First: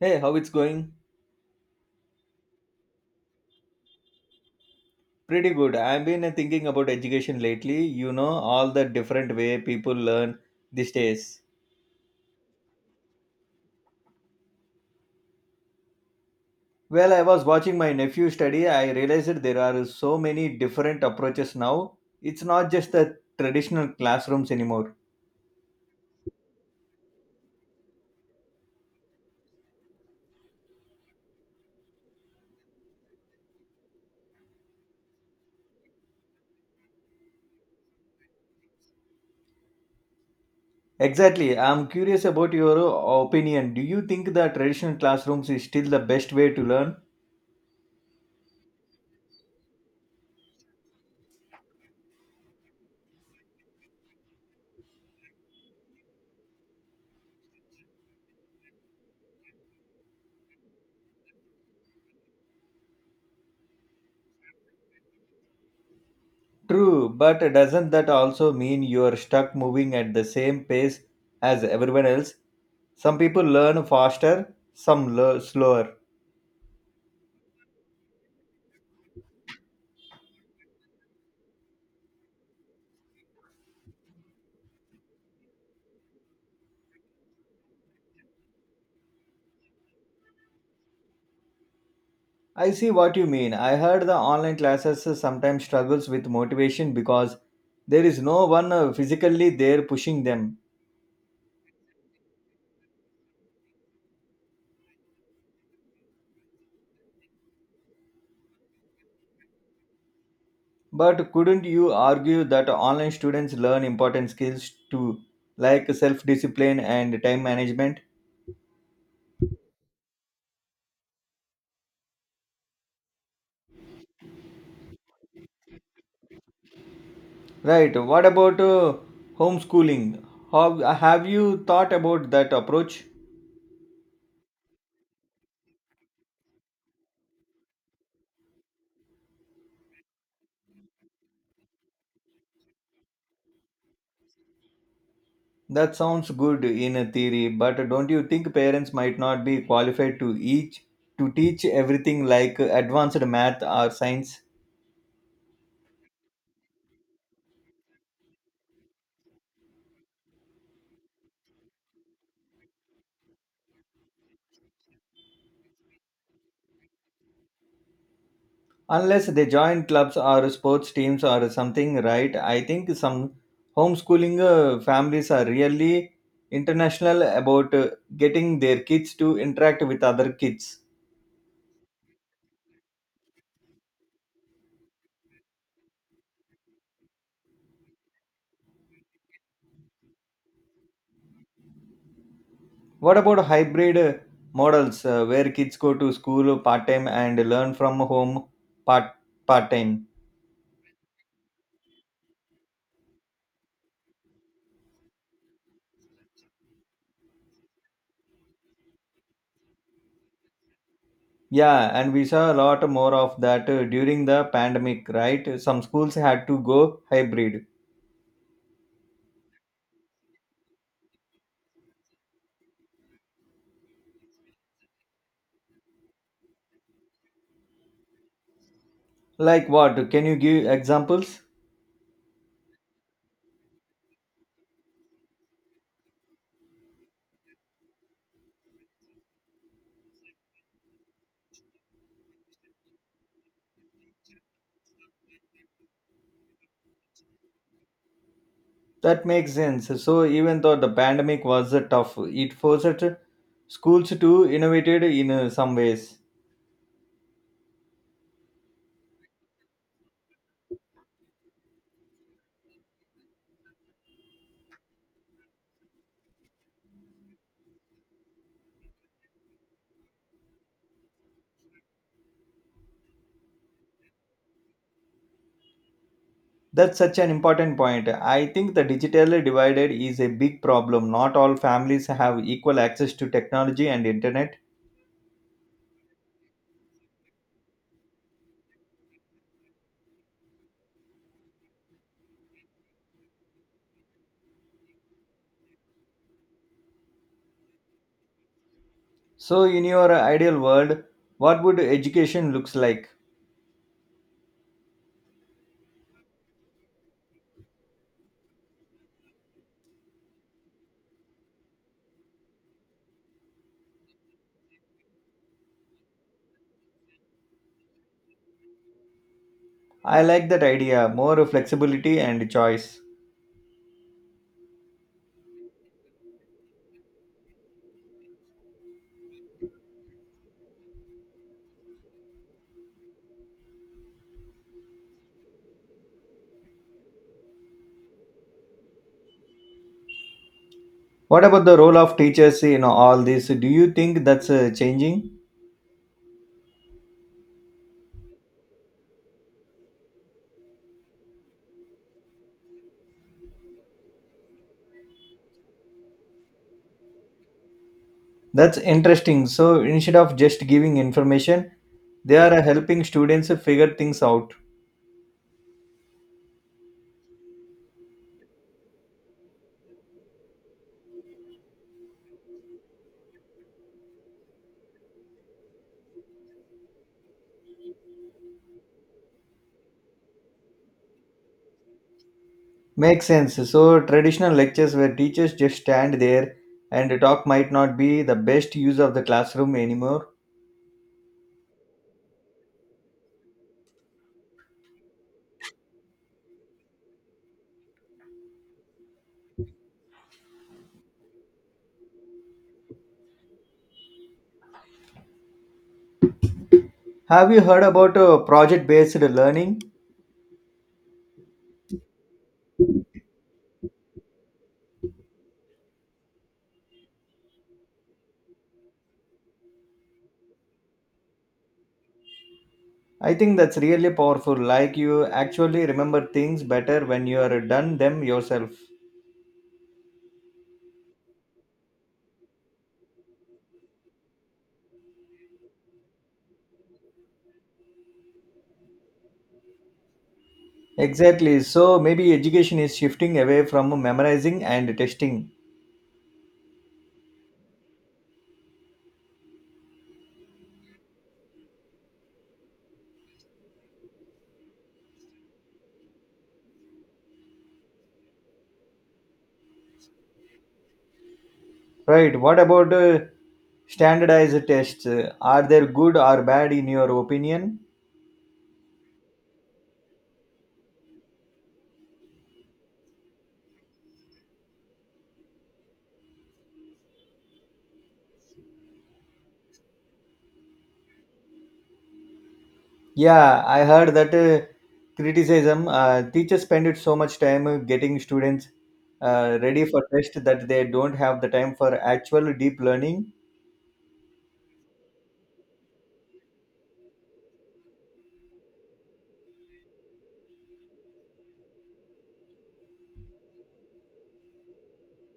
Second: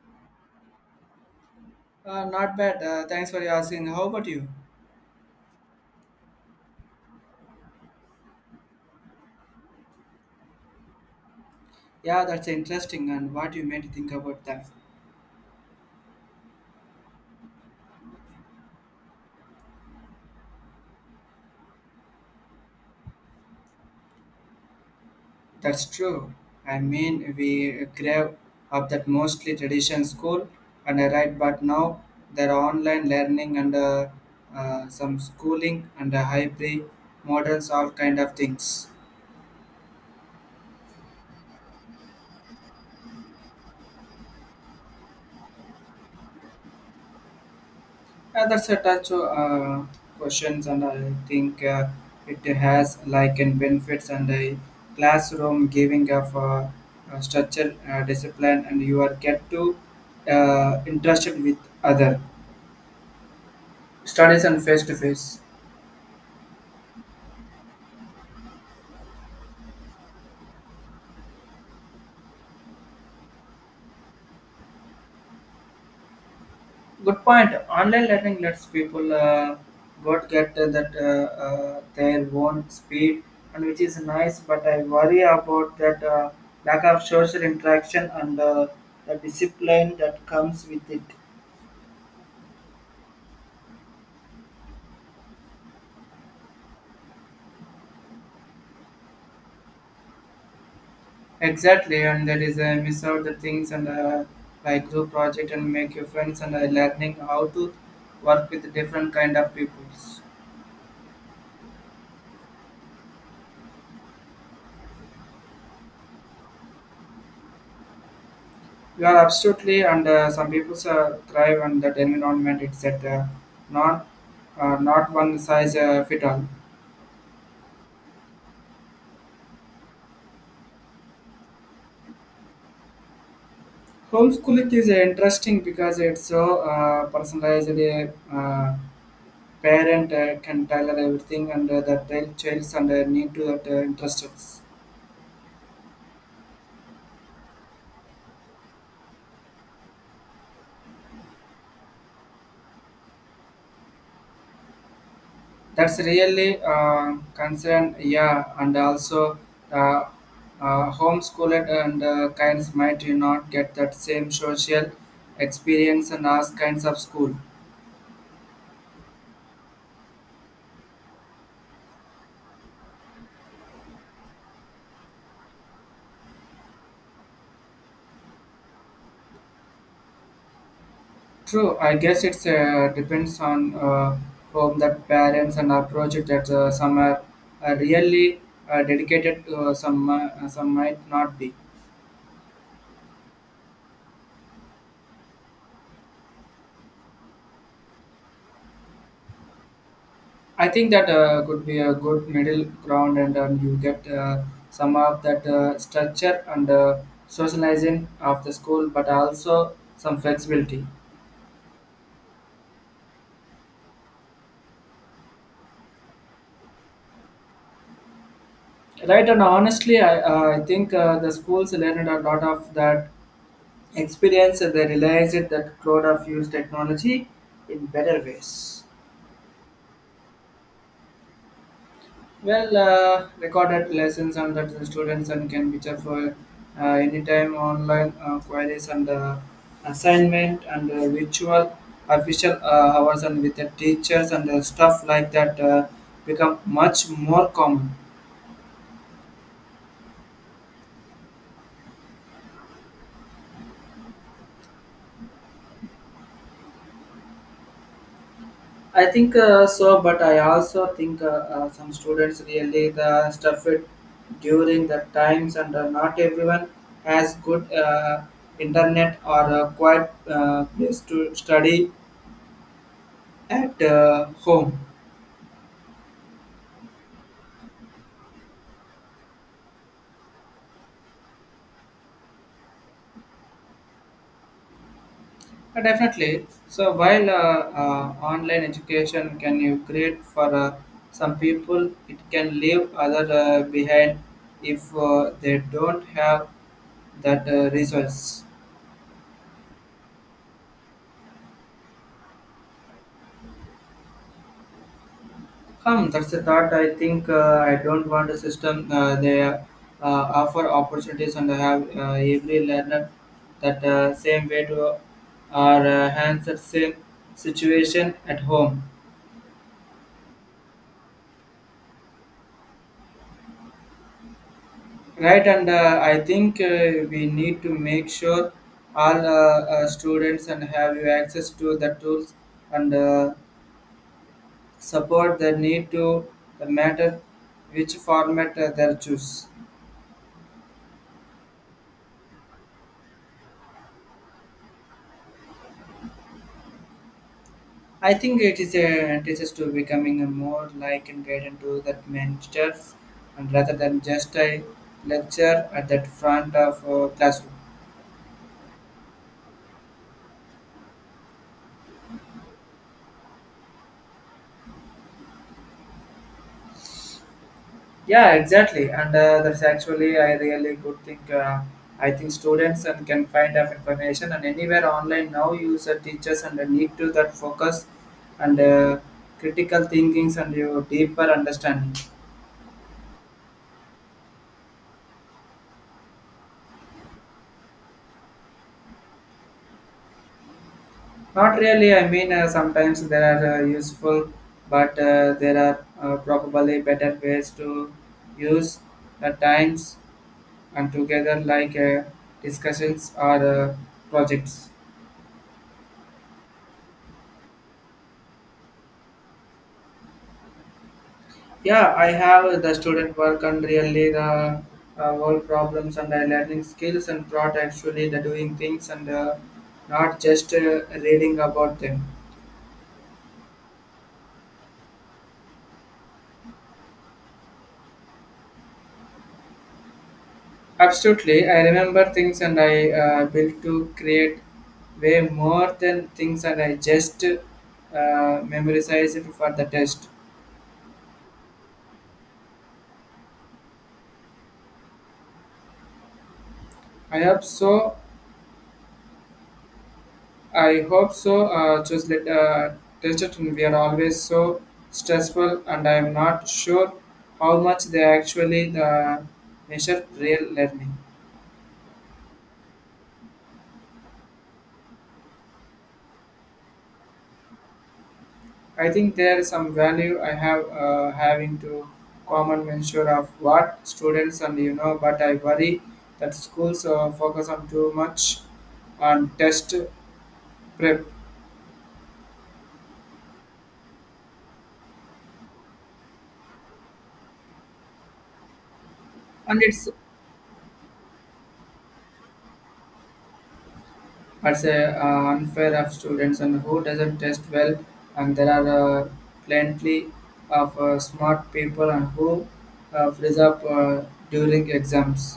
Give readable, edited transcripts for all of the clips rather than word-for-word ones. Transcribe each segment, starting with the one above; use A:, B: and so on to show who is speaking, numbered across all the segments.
A: Hey, how it's going?
B: Not bad. Thanks for asking. How about you?
A: Pretty good. I've been thinking about education lately, you know, all the different way people learn these days.
B: Yeah, that's interesting. And what you made think about that?
A: Well, I was watching my nephew study, I realized that there are so many different approaches now. It's not just the traditional classrooms anymore.
B: That's true. I mean, we grab up that mostly tradition school and I write, but now there are online learning and some schooling and hybrid models, all kind of things.
A: Exactly. I'm curious about your opinion. Do you think the traditional classrooms is still the best way to learn?
B: Yeah, that's a touch questions, and I think it has like in benefits and a classroom giving of structure, discipline, and you are get to interested with other studies and face to face.
A: True, but doesn't that also mean you're stuck moving at the same pace as everyone else? Some people learn faster, some learn slower.
B: Good point. Online learning lets people what get that their own speed, and which is nice. But I worry about that lack of social interaction and the discipline that comes with it.
A: I see what you mean. I heard the online classes sometimes struggles with motivation because there is no one physically there pushing them.
B: Exactly, and that is I miss out the things and like group project and make your friends and learning how to work with different kind of peoples.
A: But couldn't you argue that online students learn important skills too, like self-discipline and time management?
B: You are absolutely, and some people thrive on that environment. It's that not not one size fit all.
A: Right. What about homeschooling? How have you thought about that approach?
B: Homeschooling is interesting because it's so personalized. A parent can tailor everything, and the child's and need to that interests.
A: That sounds good in a theory, but don't you think parents might not be qualified to each to teach everything like advanced math or science
B: That's really concerned, yeah, and also uh, homeschooled and kinds might you not get that same social experience and as kinds of school.
A: unless they join clubs or sports teams or something, right? I think some homeschooling families are really international about getting their kids to interact with other kids.
B: True, I guess it's depends on home that parents and approach it that some are really dedicated to some might not be.
A: What about hybrid models where kids go to school part time and learn from home part part time?
B: I think that could be a good middle ground, and you get some of that structure and socializing of the school, but also some flexibility.
A: Yeah, and we saw a lot more of that during the pandemic, right? Some schools had to go hybrid.
B: Right, and honestly, I think the schools learned a lot of that experience, and they realized that cloud of use technology in better ways.
A: Like what? Can you give examples?
B: Well, recorded lessons and that the students and can be checked for anytime online queries and assignment and virtual official hours and with the teachers and stuff like that become much more common.
A: That makes sense. So even though the pandemic was tough, it forced schools to innovate in some ways.
B: I think so, but I also think some students really the stuff it during the times and not everyone has good internet or a quiet place to study at home.
A: That's such an important point. I think the digitally divided is a big problem. Not all families have equal access to technology and internet.
B: Definitely. So while online education can you create for some people, it can leave other behind if they don't have that resource.
A: So in your ideal world, what would education looks like?
B: Hmm, that's the thought. I think I don't want a system. They offer opportunities and have every learner that same way to or hands the same situation at home.
A: I like that idea, more flexibility and choice.
B: Right, and I think we need to make sure all students and have you access to the tools and support the need to the matter which format they choose.
A: What about the role of teachers in all this? Do you think that's changing?
B: I think it is a teaches to becoming a more like and guided to that mentors and rather than just a lecture at that front of classroom.
A: That's interesting. So instead of just giving information, they are helping students figure things out.
B: Yeah, exactly, and that's actually I really good thing. I think students and can find out information and anywhere online now. Use the teachers and the need to that focus and critical thinkings and your deeper understanding.
A: Makes sense. So, traditional lectures where teachers just stand there and talk might not be the best use of the classroom anymore.
B: Not really. I mean, sometimes there are useful, but there are probably better ways to use the times and together like discussions or projects.
A: Have you heard about project based learning?
B: Yeah, I have the student work and really the world problems and learning skills and brought actually the doing things and not just reading about them.
A: I think that's really powerful. Like you actually remember things better when you are done them yourself.
B: Absolutely, I remember things and I built to create way more than things and I just memorize it for the test.
A: Exactly. So, maybe education is shifting away from memorizing and testing.
B: I hope so. I hope so. Just let test it, and we are always so stressful, and I am not sure how much they actually measure real learning.
A: Right. What about standardized tests? Are they good or bad in your opinion?
B: I think there is some value I have having to common measure of what students and you know, but I worry that schools focus on too much on test prep,
A: Yeah, I heard that criticism teachers spend it so much time getting students
B: and
A: ready
B: it's
A: for test that they don't have the time for actual deep learning.
B: It's uh, unfair of students and who doesn't test well, and there are plenty of smart people and who freeze up during exams.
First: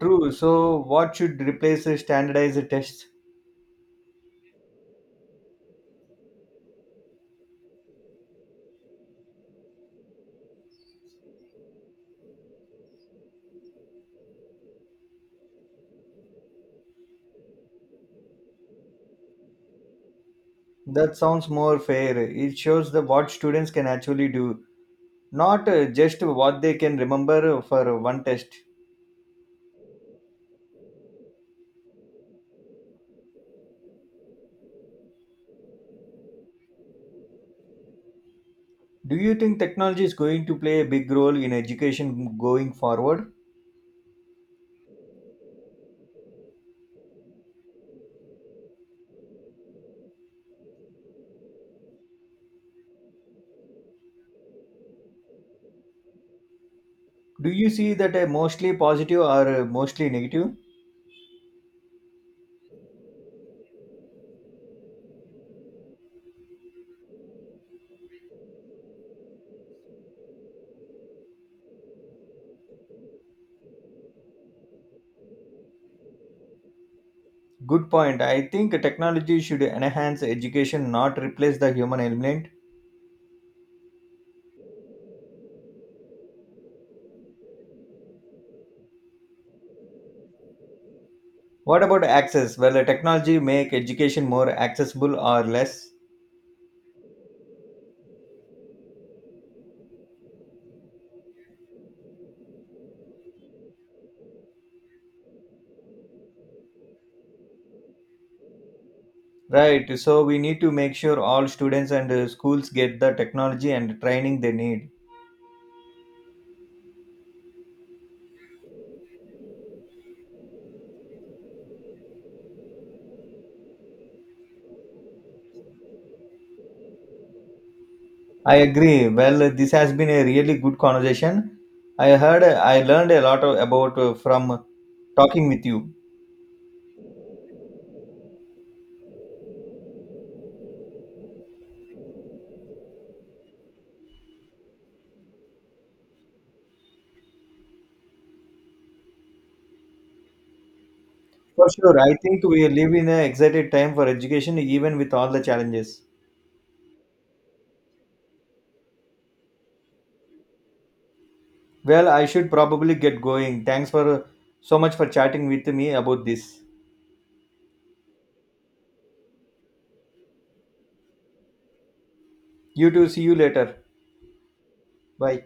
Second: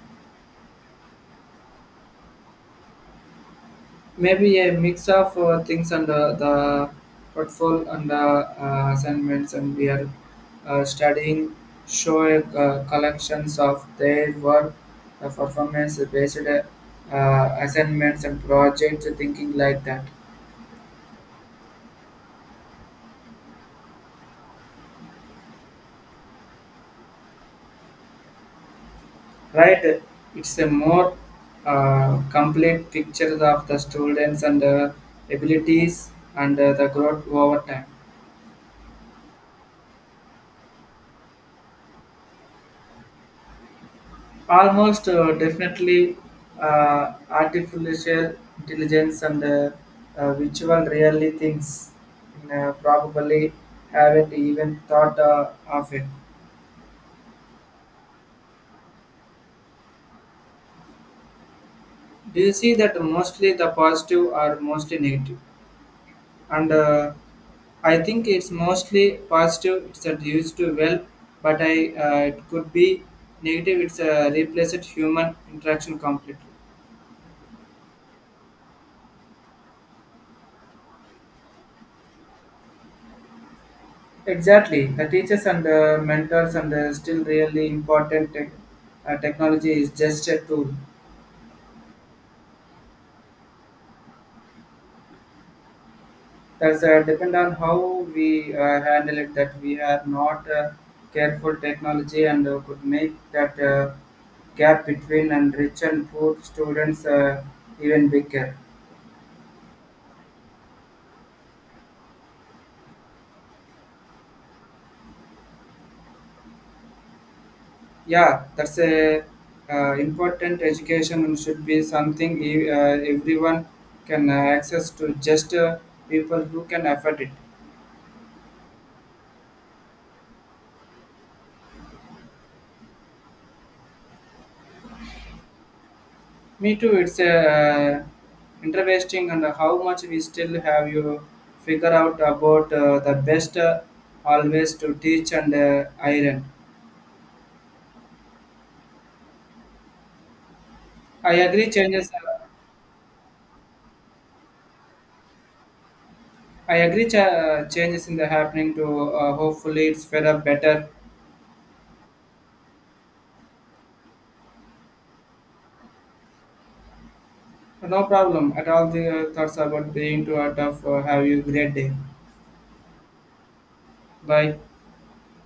A: True. So, what should replace standardized tests?
B: Maybe a mix of things and the portfolio and the assignments, and we are studying show collections of their work, performance based assignments and projects, thinking like that.
A: That sounds more fair. It shows the what students can actually do, not just what they can remember for one test.
B: Right, it's a more complete picture of the students and abilities and the growth over time.
A: Do you think technology is going to play a big role in education going forward?
B: Almost definitely artificial intelligence and virtual really things probably haven't even thought of it.
A: Do you see that mostly positive or mostly negative?
B: Do you see that mostly the positive or mostly negative? And I think it's mostly positive. It's that used to well, but I it could be negative. It's a replaced human interaction completely.
A: Good point. I think technology should enhance education, not replace the human element.
B: Exactly, the teachers and the mentors and the still really important. Technology is just a tool.
A: What about access? Well, the technology make education more accessible or less,
B: That's depend on how we handle it. That we are not careful technology and could make that gap between and rich and poor students even bigger.
A: right? So we need to make sure all students and schools get the technology and training they need.
B: Yeah, that's a important education should be something everyone can access to just people who can afford it.
A: I agree. Well, this has been a really good conversation. I learned a lot of- about from talking with you.
B: Me too. It's interesting and how much we still have you figure out about the best always to teach and iron. I
A: For
B: agree.
A: sure,
B: Changes.
A: I think we live in an excited time for education, even with all the challenges.
B: I agree. Changes in the happening to hopefully it's fed better.
A: Well, I should probably get going. Thanks for so much for chatting with me about this.
B: No problem at all. The thoughts about being too out of have you great day.
A: You too. See you later.
B: Bye.
A: Bye.